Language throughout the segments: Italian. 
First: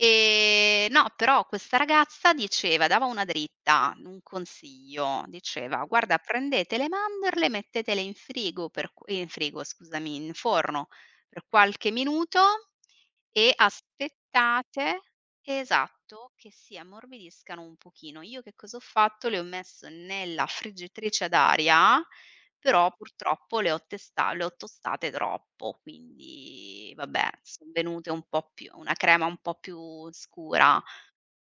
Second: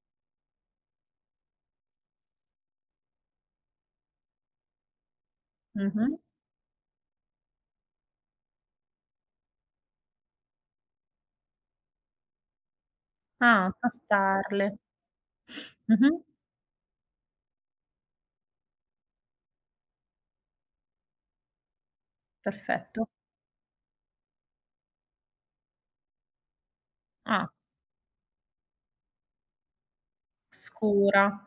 E, no, però questa ragazza diceva dava una dritta, un consiglio. Diceva: "Guarda, Mh-mh. prendete le mandorle, mettetele in frigo per", eh, in frigo, scusami, "in forno per qualche minuto e Ah, tostarle. aspettate", Mh-mh. esatto, "che si ammorbidiscano un pochino." Io che cosa ho fatto? Le ho messe nella friggitrice ad aria, però, Perfetto. purtroppo, le ho testa le ho tostate troppo, quindi vabbè, Ah. son venute un po' più una crema un po' più scura. Scura.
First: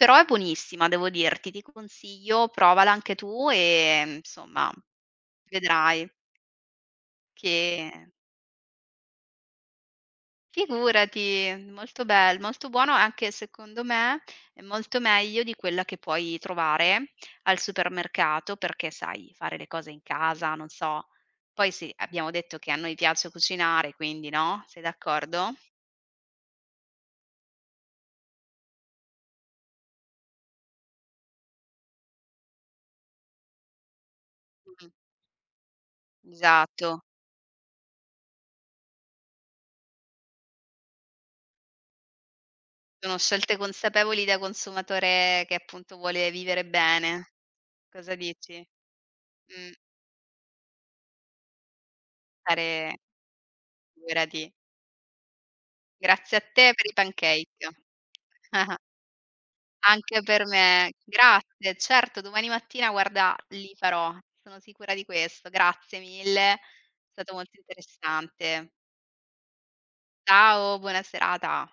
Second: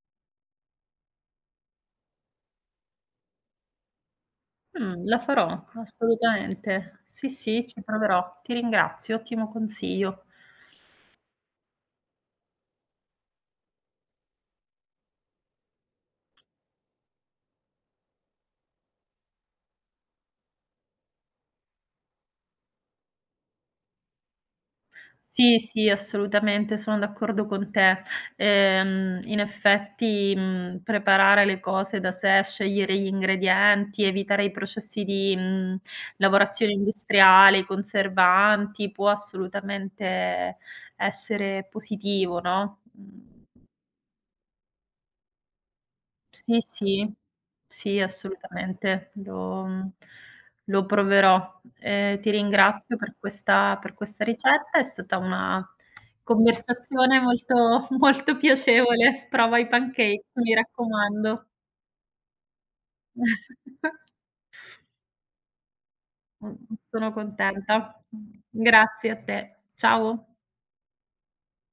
Però è buonissima, devo dirti. Ti consiglio, provala anche tu, ehm, insomma, Mh, la farò, vedrai assolutamente. Sì, sì, ci che proverò. Ti ringrazio, ottimo consiglio. Figurati, molto bel molto buono, anche secondo me, è molto meglio di quella che puoi trovare al supermercato perché, sai, fare le cose in casa, non so. Poi, sì, abbiamo detto che a noi piace cucinare, quindi, no, sei d'accordo? Sì, sì, assolutamente, sono d'accordo con te. Ehm, in effetti, mhmm, preparare le cose da sé, scegliere gli ingredienti, evitare i Mh-mh. processi di, mhmm, lavorazione Esatto. industriale, i conservanti, può, assolutamente, essere positivo, no. Sono Mh. scelte consapevoli da consumatore che, appunto, vuole Sì, vivere sì. bene. Sì, Cosa dici? assolutamente. Lo, Mh. mhmm, lo proverò. Ehm, ti ringrazio Fare per questa per questa figurati. ricetta. È stata una Grazie a te per i conversazione pancake. molto molto piacevole. Prova i Anche pancakes, per mi me. raccomando. Grazie. Certo, domani mattina, guarda, li farò. Sono sicura di questo. Grazie mille. È Mh-mh, sono stato molto contenta. Mh, interessante. grazie a te. Ciao. Ciao, buona serata!